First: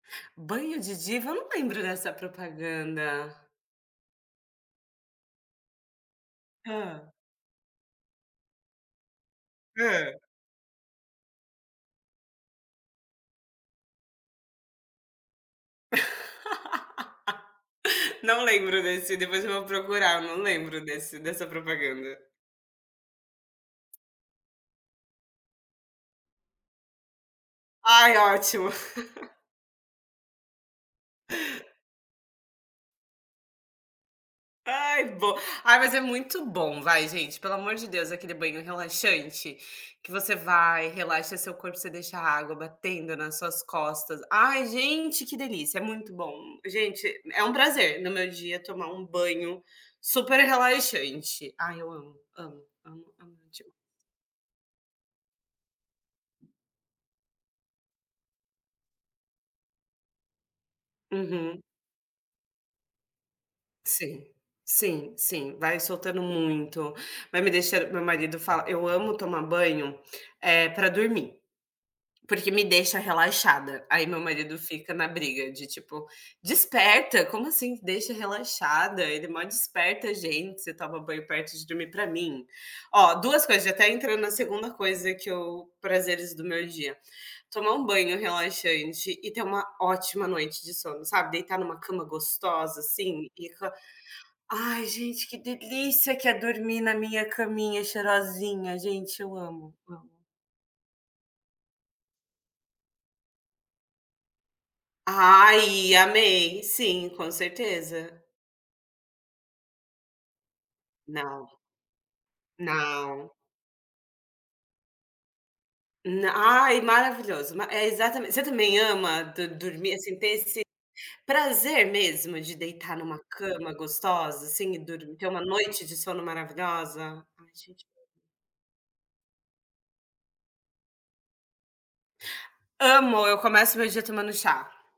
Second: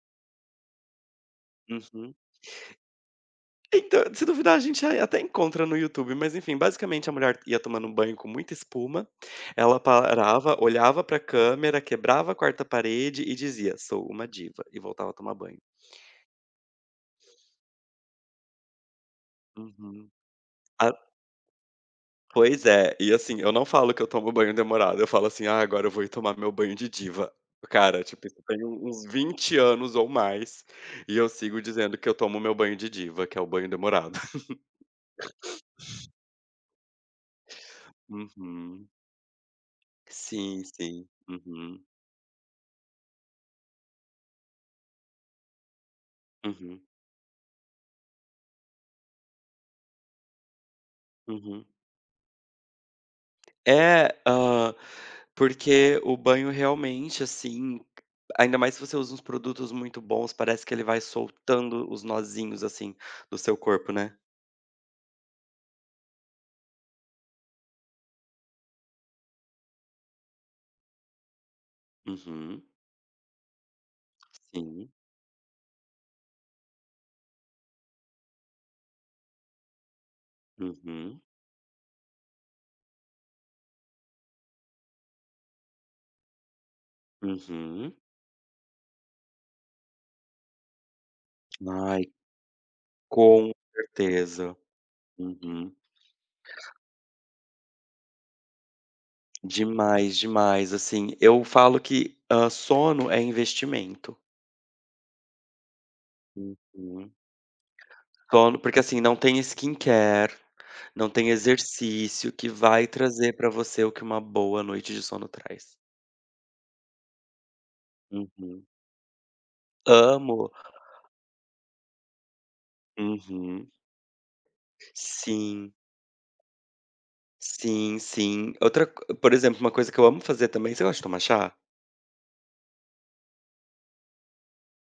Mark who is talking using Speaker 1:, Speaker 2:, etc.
Speaker 1: "Banho de diva", eu não lembro dessa
Speaker 2: Uhum.
Speaker 1: propaganda.
Speaker 2: Então, se duvidar a gente, ah, até encontra no YouTube mas, enfim,
Speaker 1: Hã.
Speaker 2: basicamente a mulher ia tomando banho com muita espuma, ela
Speaker 1: Hã.
Speaker 2: parava, olhava para câmera, quebrava a 4º parede e dizia: "Sou uma diva.", e voltava a tomar banho.
Speaker 1: Não lembro desse, depois eu vou
Speaker 2: Uhum.
Speaker 1: procurar, não lembro
Speaker 2: A
Speaker 1: desse dessa propaganda.
Speaker 2: Pois é, e, assim, eu não falo que eu tomo banho demorado, eu falo assim: "Ah, agora eu vou ir tomar meu banho de diva.". Cara,
Speaker 1: Ai,
Speaker 2: tipo, isso tem
Speaker 1: ótimo.
Speaker 2: uns uns 20 anos ou mais, e eu sigo dizendo que eu tomo o meu "banho de diva", que é o banho demorado.
Speaker 1: Ai bo ai, mas é muito bom, vai gente, pelo amor de Deus, aquele banho
Speaker 2: Uhum.
Speaker 1: relaxante, que você
Speaker 2: Sim,
Speaker 1: vai e
Speaker 2: sim.
Speaker 1: relaxa o seu corpo,
Speaker 2: Uhum.
Speaker 1: você deixa a água batendo nas suas costas. Ai, gente, que delícia. É muito bom.
Speaker 2: Uhum.
Speaker 1: Gente é um prazer, no meu dia tomar um banho super relaxante.
Speaker 2: Uhum.
Speaker 1: Ai, eu amo, amo, amo, amo demais
Speaker 2: É, hã, porque o banho, realmente, assim ainda mais se você usa uns produtos muito bons, parece que ele vai
Speaker 1: Uhum.
Speaker 2: soltando os nozinhos, assim, do seu corpo, né.
Speaker 1: Sim. Sim, sim, vai soltando muito, vai me deixan meu marido fala eu amo tomar banho, eh, pra dormir. Porque me
Speaker 2: Uhum.
Speaker 1: deixa relaxada, aí meu marido
Speaker 2: Sim.
Speaker 1: fica na briga de, tipo: "Desperta, como assim, "deixa relaxada", ele mó desperta gente, você toma
Speaker 2: Uhum.
Speaker 1: banho perto de dormir", para mim ó, 2 coisas já até entrou na 2º coisa que eu "prazeres do meu dia": tomar um
Speaker 2: Uhum.
Speaker 1: banho relaxante e ter uma ótima noite de sono, sabe, deitar em uma
Speaker 2: Ai,
Speaker 1: cama gostosa, assim, e
Speaker 2: com
Speaker 1: [unintelligible]
Speaker 2: certeza.
Speaker 1: ai, gente que
Speaker 2: Uhum.
Speaker 1: delícia que é dormir na minha caminha, cheirosinha, gente eu amo, amo.
Speaker 2: Demais, demais. Assim, eu falo que, ah, "sono é investimento".
Speaker 1: Ai, amei.
Speaker 2: Uhum.
Speaker 1: Sim,
Speaker 2: [unintelligible]
Speaker 1: com certeza.
Speaker 2: Sono porque, assim, não tem, skincare, não tem
Speaker 1: Não.
Speaker 2: exercício que vai
Speaker 1: Não.
Speaker 2: trazer para você o que uma boa noite de sono traz.
Speaker 1: Na ai, maravilhoso. É exatament você
Speaker 2: Uhum.
Speaker 1: também ama, do dormir, assim ter
Speaker 2: Amo.
Speaker 1: esse, prazer mesmo de deitar em uma
Speaker 2: Uhum.
Speaker 1: cama gostosa, assim, e dor ter uma
Speaker 2: Sim.
Speaker 1: noite de sono maravilhosa? Ai, gente
Speaker 2: Sim, sim. Outra co por exemplo, uma coisa que eu amo fazer também você gosta de tomar chá?
Speaker 1: Amo. Eu começo o meu dia tomando chá.